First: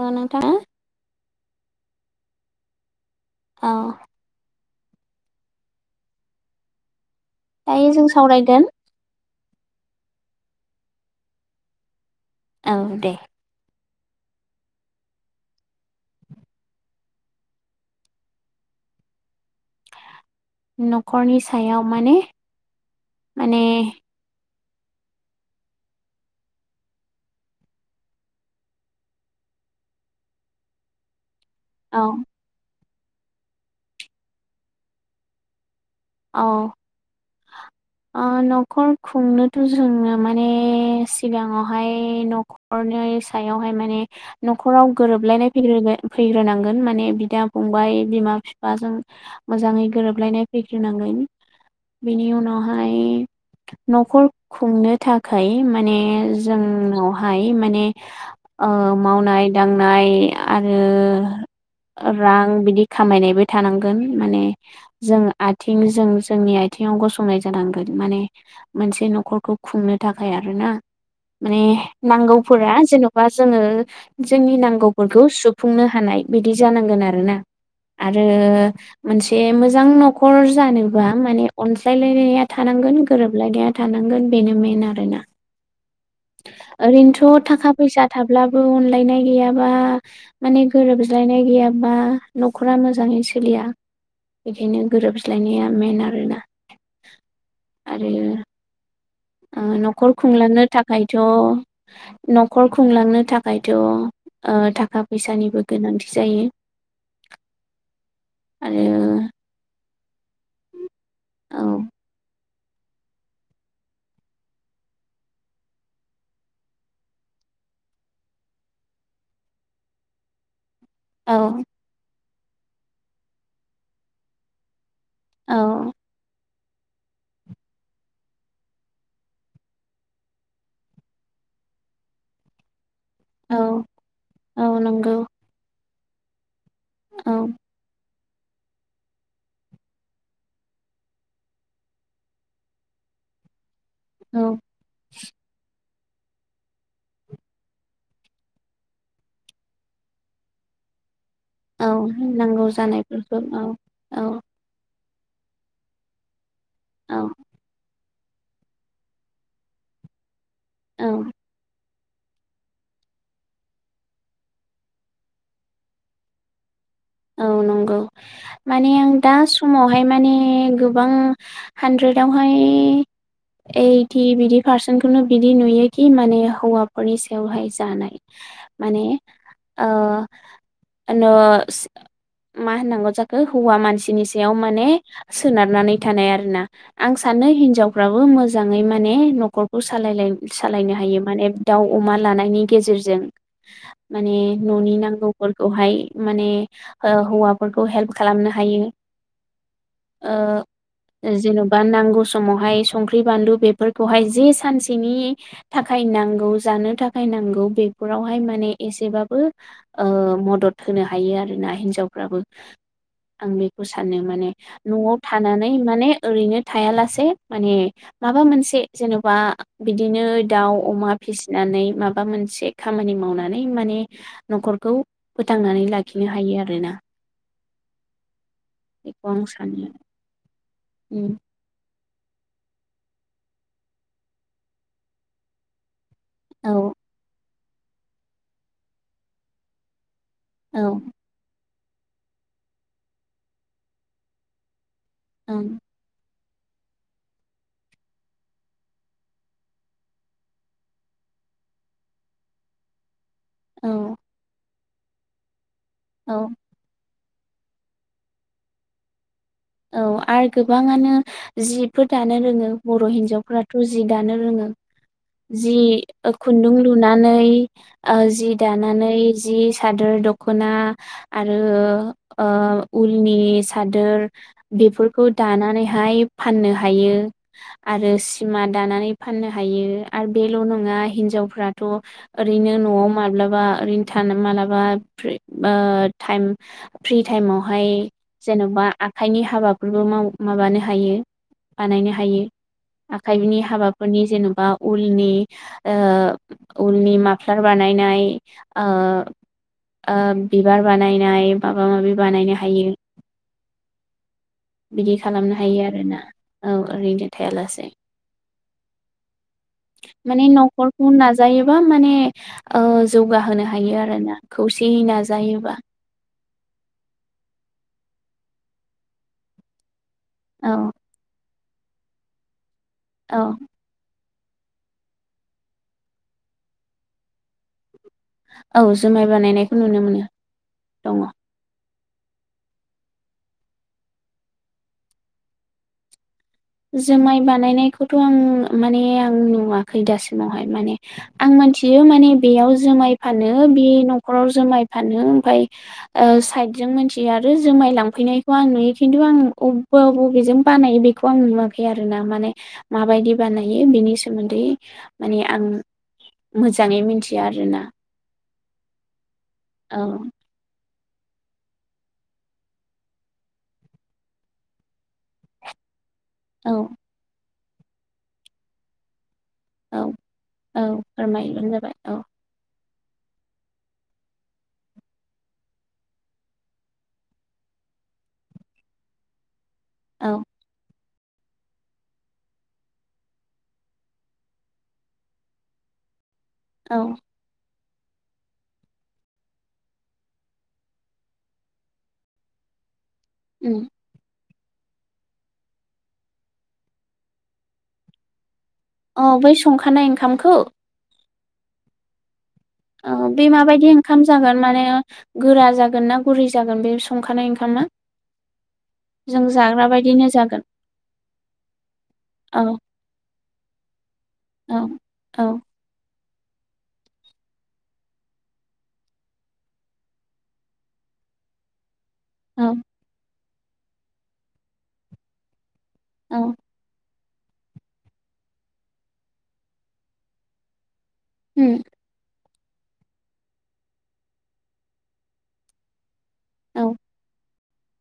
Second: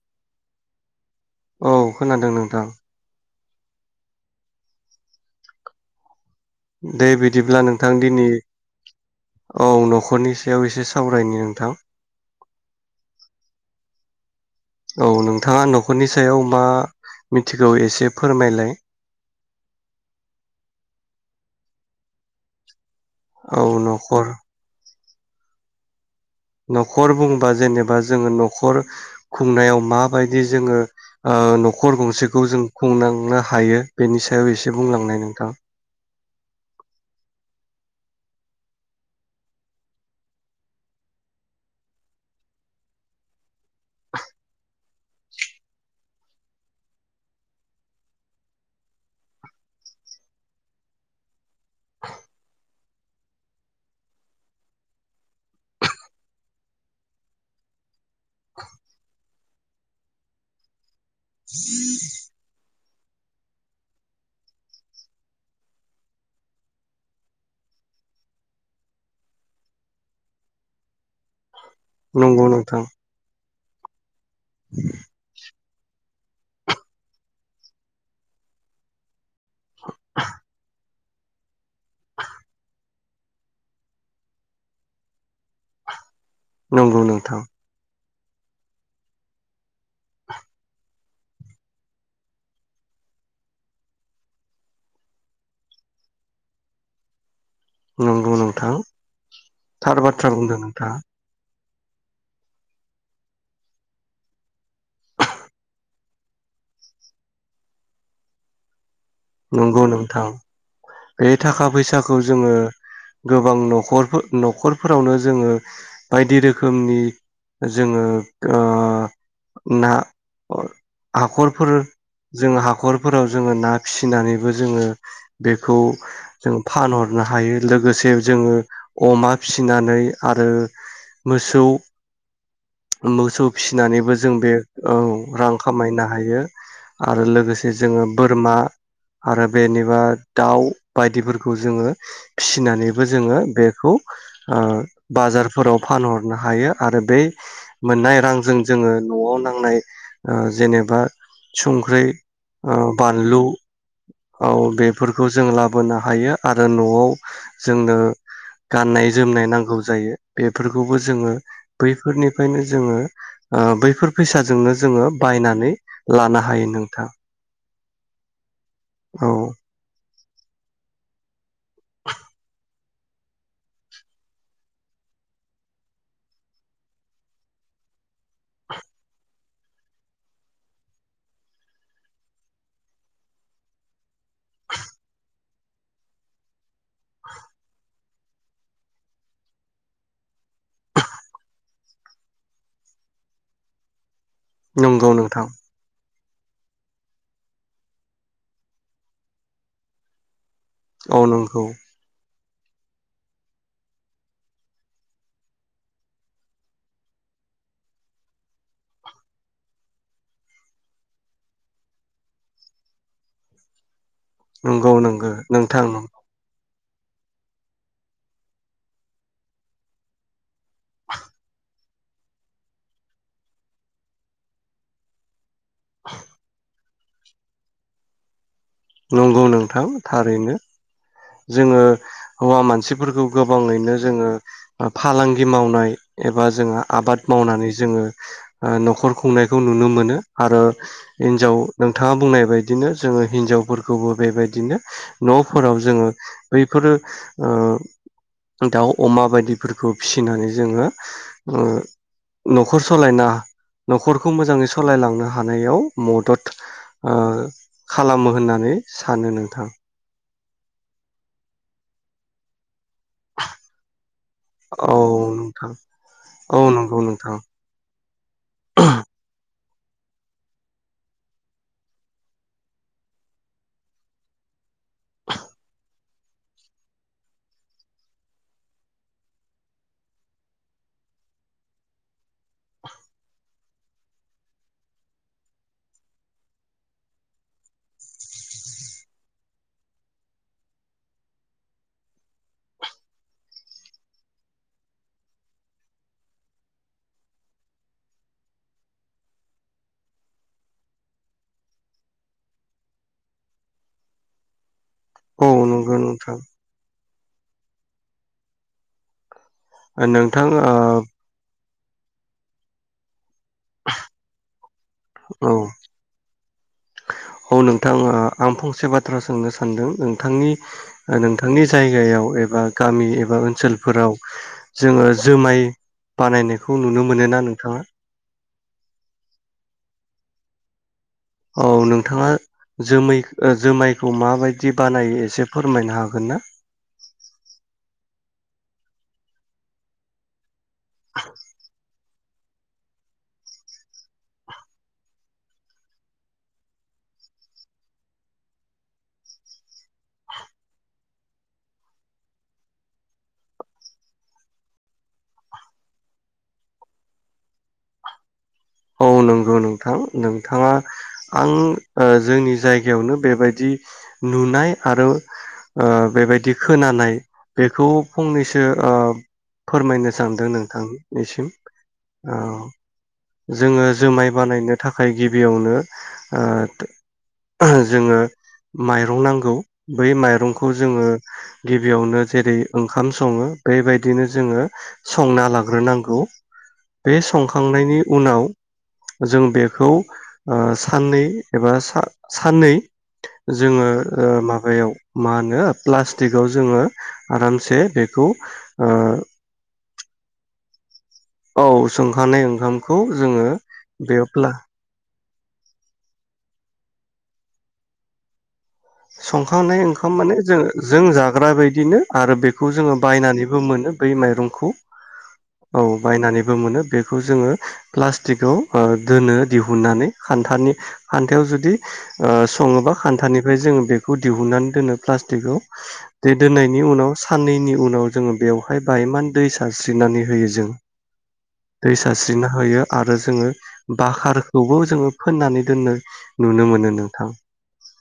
ओ नोंथांङा औ खोनादों नोंथां। औ। दे बिद दायो जों सावरायगोन औ न'खरनि सायाव एसे सावरायनि नोंथां औ दे औ नोंथाङा न'खरनि सायाव मा मिथिगौ एसे फोरमायलाय न'खरनि सायाव माने माने औ न'खर न'खर बुंबा जेनेबा जोङो न'खर खुंनायाव माबायदि जोङो ओ न'खर औ गंसेखौ जों खुंलांनो हायो बेनि सायाव एसे बुंलांनाय नोंथां औ ओ न'खर खुंनोथ' जोङो माने सिगाङावहाय न'खरनै सायावहाय माने न'खराव गोरोबलायनाय फैग्रो फैग्रोनांगोन माने बिदा फंबाय बिमा बिफाजों मोजाङै गोरोबलायनाय फैग्र हिनांगोन बेनि उनावहाय न'खर खुंनो थाखाय माने जोंनावहाय माने ओ मावनाय दांनाय आरो [inaudible] रां बिदि खामायनायबो थानांगोन माने जों आथिं जों जोंनि आइथिङाव गसंनाय जानांगोन माने मोनसे न'खरखौ खुंनो थाखाय आरो ना माने नंगौ नांगौफोरा नोंथां जेन'बा जोङो [inaudible] जोंनि नांगौफोरखौ सुफुंनो हानाय बिदि जानांगोन आरोना आरो मोनसे मोजां न खर जानोबा माने अनसायलायनाया थानांगोन गोरोबलायनाया थानांगोन बेनो मेन आरोना नंगौ नोंथां ओरैनोथ' थाखा फैसा थाब्लाबो अनलायनाय गैयाबा माने गोरोबज्लायनाय गैयाबा न'खरा मोजाङै सोलिया बेनो गोरोबज्लायनाया मेन आरोना आरो नंगौ नोंथां ओ थार न'खर बाथ्रा बुंदों खुंलांनो नोंथाङा थाखायथ' न'खर खुंलांनो थाखायथ' ओ थाखा फैसानिबो गोनांथि जायो आरो नंगौ नों थां बे औ थाखा फैसाखौ जोङो गोबां न'खरफोर न'खरफोरावनो जोङो बायदि रोखोमनि जोङो ओ ना अ औ हाखरफोर जोङो हाखरफोराव जोङो ना फिसिनानैबो जोङो बेखौ औ जों फानहरनो हायो लोगोसे जोंङो अमा फिसिनानै आरो मोसौ मोसौ औ फिसिनानैबो जों बे औ रां खामायना हायो आरो औ लोगोसे जोंङो बोरमा आरो बेनिबा दाउ बायदिफोरखौ जोंङो फिसिनानैबो जोंङो बे खौ औ ओ बाजारफोराव फानहरनो हायो आरो बे मोननाय रांजों जोंङो नआव नांनाय ओ जेनेबा औ सुंख्रि नांगौ ओ जानायफोरखौ बानलु औ औ बे बेफोरखौ जों लाबोनो हायो आरो नआव औ जोंनो गाननाय जोमनाय नांगौ जायो‌। बेफोरखौबो औ जोंङो बैफोरनिफ्रायनो जोंङो ओ बैफोर फैसाजोंनो जोंङो बायनानै लानो हायो नोंथां। औ नोंगौ माने आं औ दा समावहाय माने गोबां हानद्रेदावहाय ओइथि बिदि पारसेन्टखौनो बिदि नुयोखि माने हौवाफोरनि सायावहाय जानाय माने ओ न मा होननांगौ जाखो हौवा मानसिनि सायाव माने सोनारनानै थानाय आरोना आं सानो हिनजावफ्राबो मोजाङै माने नखरखौ सालायाय सालायनो हायो माने दाउ अमा लानायनि गेजेरजों माने न'नि नंगौ नोंथां नांगौफोरखौहाय माने ओ हौवाफोरखौ हेल्प खालामनो हायो ओ औ ओ नंगौ जेनबा नांगौ स समावहाय संख्रि बानलु बेफोरखौहाय जे सानसेनि थाखाय नांगौ जानो थाखाय नांगौ बेफोरावहाय माने एसेबाबो ओ मदद होनो हायो आरो। ना हिनजावफ्राबो आं बेखौ स सानो माने नंगौ नआव नंगौ थानानै नोंथां माने ओरैनो थायालासे माने माबा मोनसे जेनबा बिदिनो दाउ अमा फिसिनानै माबा मोनसे खामानि मावनानै माने नखरखौ फोथांनानै लाखि हायो आरोना बेखौ नंगौ आं नोंथां सानो थारैनो। उम जोङो हौवा मानसिफोरखौ गोबाङैनो जोङो फालांगि मावनाय एबा औ जोंङो आबाद मावनानै जोङो नखर खुंनायखौ नुनो मोनो। आरो औ हिनजाव नोंथाङा बुंनाय बायदिनो जोङो हिनजाव फोरखौबो बेबायदिनो न'फोराव ओं जोङो बैफोरो ओ दाउ अमा बायदिफोरखौ फिसिनानै जोङो ओ न'खर सालायना औ न'खरखौ मोजाङै सालायलांनो हानायाव मदद औ ओ खालामो होननानै नै सानो नों। नोंथां औ आरो गोबाङानो जिफोर दानो रोङो। बर‌' हिन्जावफ्राथ जि दानो रोङो औ नोंथां जि औ खुन्दुं नंगौ लुनानै नोंथां ओ जि दानानै जि सादोर दखना आरो ओ उलनि सादोर। बेफोरखौ दानानैहाय फाननो हायो आरो सिमा दानानै फाननो हायो आरो बेल नङा हिनजावफ्राथ' ओरैनो नआव माब्लाबा ओरैनो थानो माब्लाबा ओ टाइम फ्रि टाइमावहाय जेनबा आखाइनि हाबाफोरबो माबानो हायो बानायनो हायो आखाइनि हाबाफोरनि जेनबा उलनि ओ उलनि माफ्लार बानायनाय ओ बिबार बानायनाय माबा माबि बानायनो हायो। बिदि औ खालामनो हायो नंगौ आरोना नोंथां औ ओरैनो। थायालासे माने नोंथां ओ न'खरखौ नाजायो माने ओ जौगाहोनो हायो आरोना खौसेयै औ नाजायोबा। औ नोंथाङा आं फंसे बाथ्रा सोंनो सानदों? नोंथांनि औ नोंथां नि जायगायाव एबा गामि एबा औ ओनसोलफोराव जोङो जुमाय बानायनायखौ नुनो मोनोना नोंथाङा? औ जुमाय बानायनायखौ नुनो मोनो दङ। औ नोंथाङा जोमै जोमायखौ माबायदि बानायो एसे फोरमायनो हागोन ना? जुमाय बानायनाय खौथ' आं माने आं नुवाखै दासिमाव। माने आं मोनथियो माने बेयाव जोमाइ फानो बे न'खराव जोमाइ फानो ओमफ्राय ओ साइटजों मिथियो आरो जोमाइ लांफैनायखौ आं नुयो खिथु बबेजों बानायो बेखौ खौ आं नुवाखै आरोना माने माबायदि बानायो बिनि सोमोन्दै माने आं मोजाङै मिथिया आरोना औ नंगौ औ नोंथां नोंथाङा आं ओ जोंनि जायगायावनो बेबायदि नुनाय आरो ओ बेबायदि औ खोनानाय बेखौ फंनैसो अ फोरमायनो औ सानदों औ नोंथां निसिम फोरमायबानो जाबाय औ अ जोङो जोमाय बानायनो थाखाय गिबियावनो ओ जोङो माइरं नांगौ बै औ माइरंखौ जोङो गिबियावनो जेरै ओंखाम सङो बेबायदिनो जोङो संना लाग्रोनांगौ औ बे संखांनायनि उनाव जों बेखौ ओ साननै एबा सा-साननै उम जोङो ओ माबा याव माहोनो प्लसतिकाव जोङो आरामसे बेखो अ अ बै संखानाय ओंखामखौ औ सोंखानाय ओं औ बे माबायदि ओंखाम जागोन माने गोरा जागोन ना गुरै जागोन बे संखानाय ओंखामा जों संखांनाय जाग्रा ओंखाम बायदिनो माने जों जागोन जों जाग्रा बायदिनो आरो औ बेखौ जोङो बायनानै बो मोनो बै माइरंखौ औ औ बायनानै बोमोनो बेखौ जोङो प्लास्टिकआव दोनो दिहुननानै खान्थानि खान्थायाव जुदि अ औ सङोबा खान्थानि बेजों बेखौ दिहुननानै दोनो प्लास्टिकआव बे औ दोननायनि उनाव साननैनि उनाव जोङो बेवहाय बायमान दै सारस्रिनानै होयो जों उम दै सारस्रिना होयो आरो जोङो बाखारखौबो जोङो फोननानै दोननो नुनो औ मोनो नोंथां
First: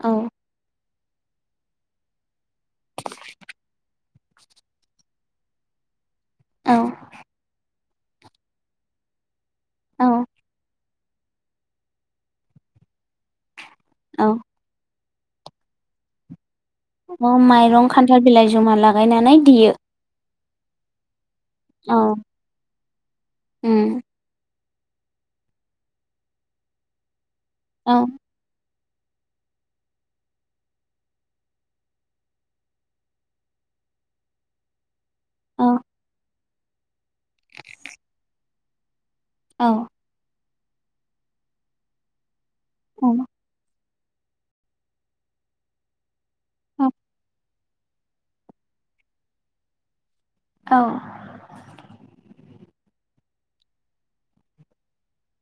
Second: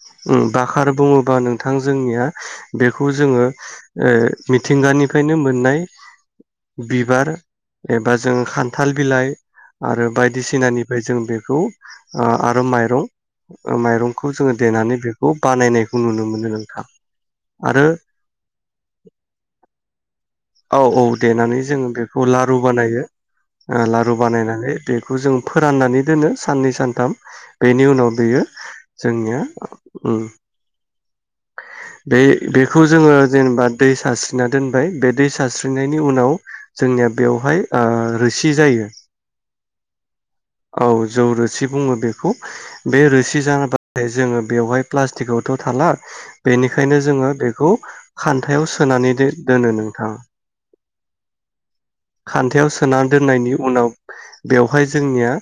औ ओम आरो बुङोबा नोंथां जोंनिया बेखौ जोङो ओ मिथिंगानिफ्रायनो मोननाय औ बिबार एबा जों खान्थाल बिलाइ आरो बायदिसिनानि ओमफ्राय जों बेखौ आ आरो माइरं ओ औ माइरंखौ जोङो देनानै बे खौ बानायनायखौ नुनो मोनो आं औ आरो माइरं खान्थाल बिलाइ जमा लागायनानै देयो [inaudible] औ औ देनानै जोङो औ बेखौ लारु बानायो उम लारु बानायनानै बेखौ जों फोराननानै दोनो साननै सानथाम बेनि औ उनाव बेयो जोंनिया उम बे बेखौ जोङो जेनेबा दै सारस्रिना दोनबाय बे दै औ सारस्रिनायनि उनाव जोंनिया बेवहाय ओ रोसि जायो। औ औ जौ रोसि बुङो बेखौ। बे रोसि जान दे जोङो बेवहाय प्लास्टिकआवथ' थाला औ बेनिखायनो जोङो बेखौ खान्थायाव सोनानै दो-दोनो नोंथां। औ खान्थायाव सोना दोननायनि उनाव बेवहाय जोंनिया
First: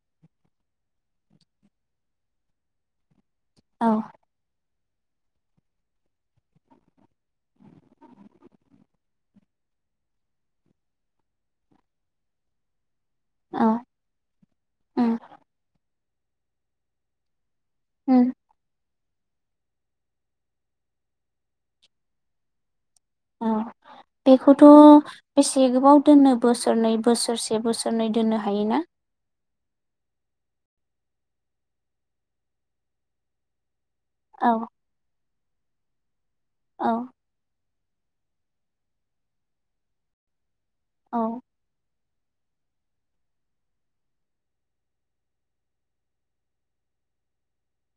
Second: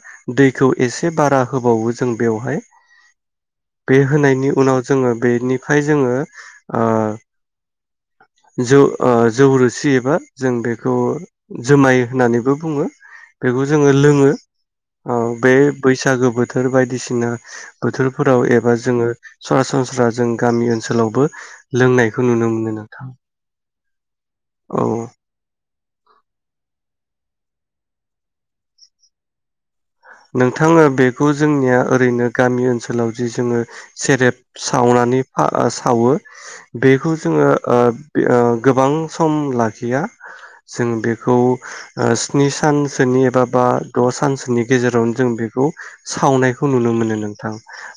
दैखौ एसे बारा होबावो जों बेवहाय। औ बे होनायनि उनाव जोङो बेनिफ्राय जोङो ओ जौ ओ जौ रोसि एबा जों बेखौ जोमाय होननानैबो बुङो। बेखौ औ जोङो लोङो अ उम बे बैसागो बोथोर बायदिसिना उम बोथोरफोराव एबा जोङो सरासनस्रा जों गामि ओनसोलावबो लोंनायखौ नुनो मोनो नोंथां। औ बेखौथ' औ बेसे गोबाव दोननो बोसोरनै बोसोरसे बोसोरनै दोननो हायो ना? नोंथा ओ बेखौ जोंनिया ओरैनो गामि ओनसोलाव जि जोङो सेरेब औ सावनानै आ सावो औ बेखौ जोङो ओ ओ गोबां सम लाखिया जों औ बेखौ ओ स्नि सानसोनि एबा बा द' सानसोनि गेजेरावनो जों बेखौ सावनायखौ नुनो मोनो नोंथां।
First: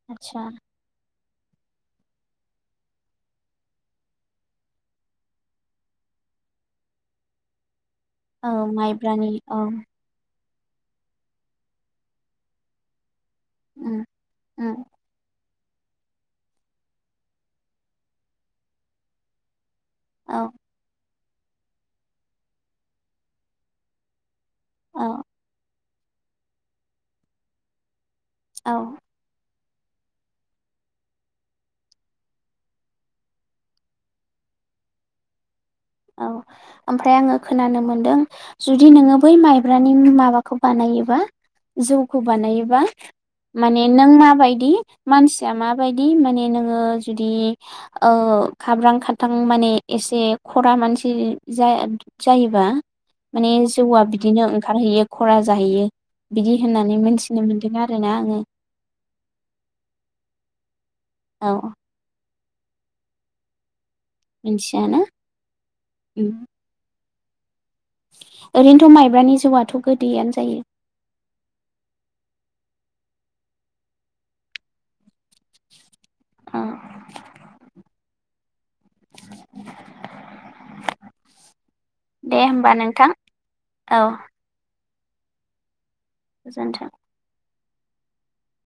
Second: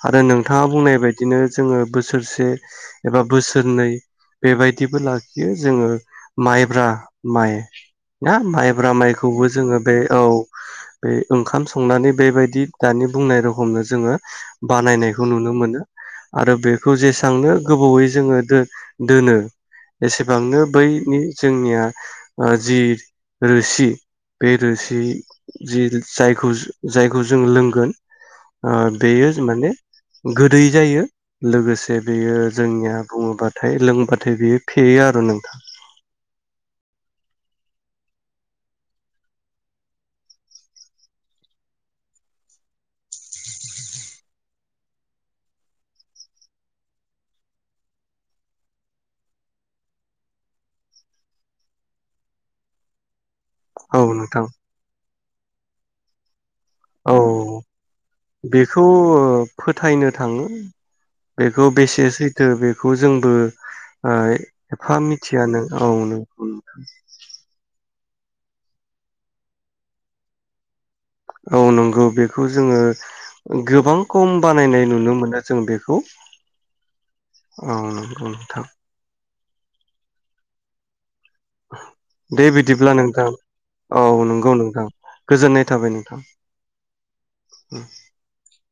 आरो आतसा नोंथाङा बुंनाय बाय बिदिनो जोङो बोसोरसे एबा बोसोरनै बेबायदिबो लाखियो जोङो माइब्रा माइ ना औ माइब्रा माइब्रानि माइखौबो औ जोङो बे औ बे ओंखाम संनानै बेबायदि दानि बुंनाय रखमनो उम जोंङो उम बानायनायखौ नुनो मोनो आरो बेखौ जेसांनो गोबावै जोंङो दो दोनो औ एसेबांनो बैनि जोंनिया जि रोसि बे रोसि औ जि जायखौ जायखौ जों लोंगोन ओ औ बेयो माने गोदै जायो लोगोसे बेयो जोंनिया बुङोबाथाय लोंबाथाय बेयो फेयो आरो नोंथां औ ओमफ्राय आङो खोनानो मोनदों जुदि नोङो बै माइब्रानि माबाखौ बानायोबा जौखौ बानायोबा माने नों माबायदि मानसिया माबायदि माने नोङो जुदि ओ खाब्रां खाथां माने एसे खरा मानसि जाया जायोबा माने औ जौआ नोंथां बिदिनो ओंखारहैयो खरा जाहैयो बिदि होननानै औ मोनथिनो मोनदों आरोना आङो बेखौ फोथायनो थांङो बेखौ औ बेसेस सैथो बेखौ जोंबो ओ एफा मिथियाना मिथिया नों औ नों उम ओरैनोथ' माइब्रानि जौआथ' गोदैयानो जायो। औ नंगौ बेखौ जोंङो गोबां खम बानायनाय नुनो मोनो जों बेखौ। औ नोंथां दे बिदिब्ला नोंथां औ नंगौ नोंथां गोजोननाय थाबाय नो गोजोन्थों [inaudible]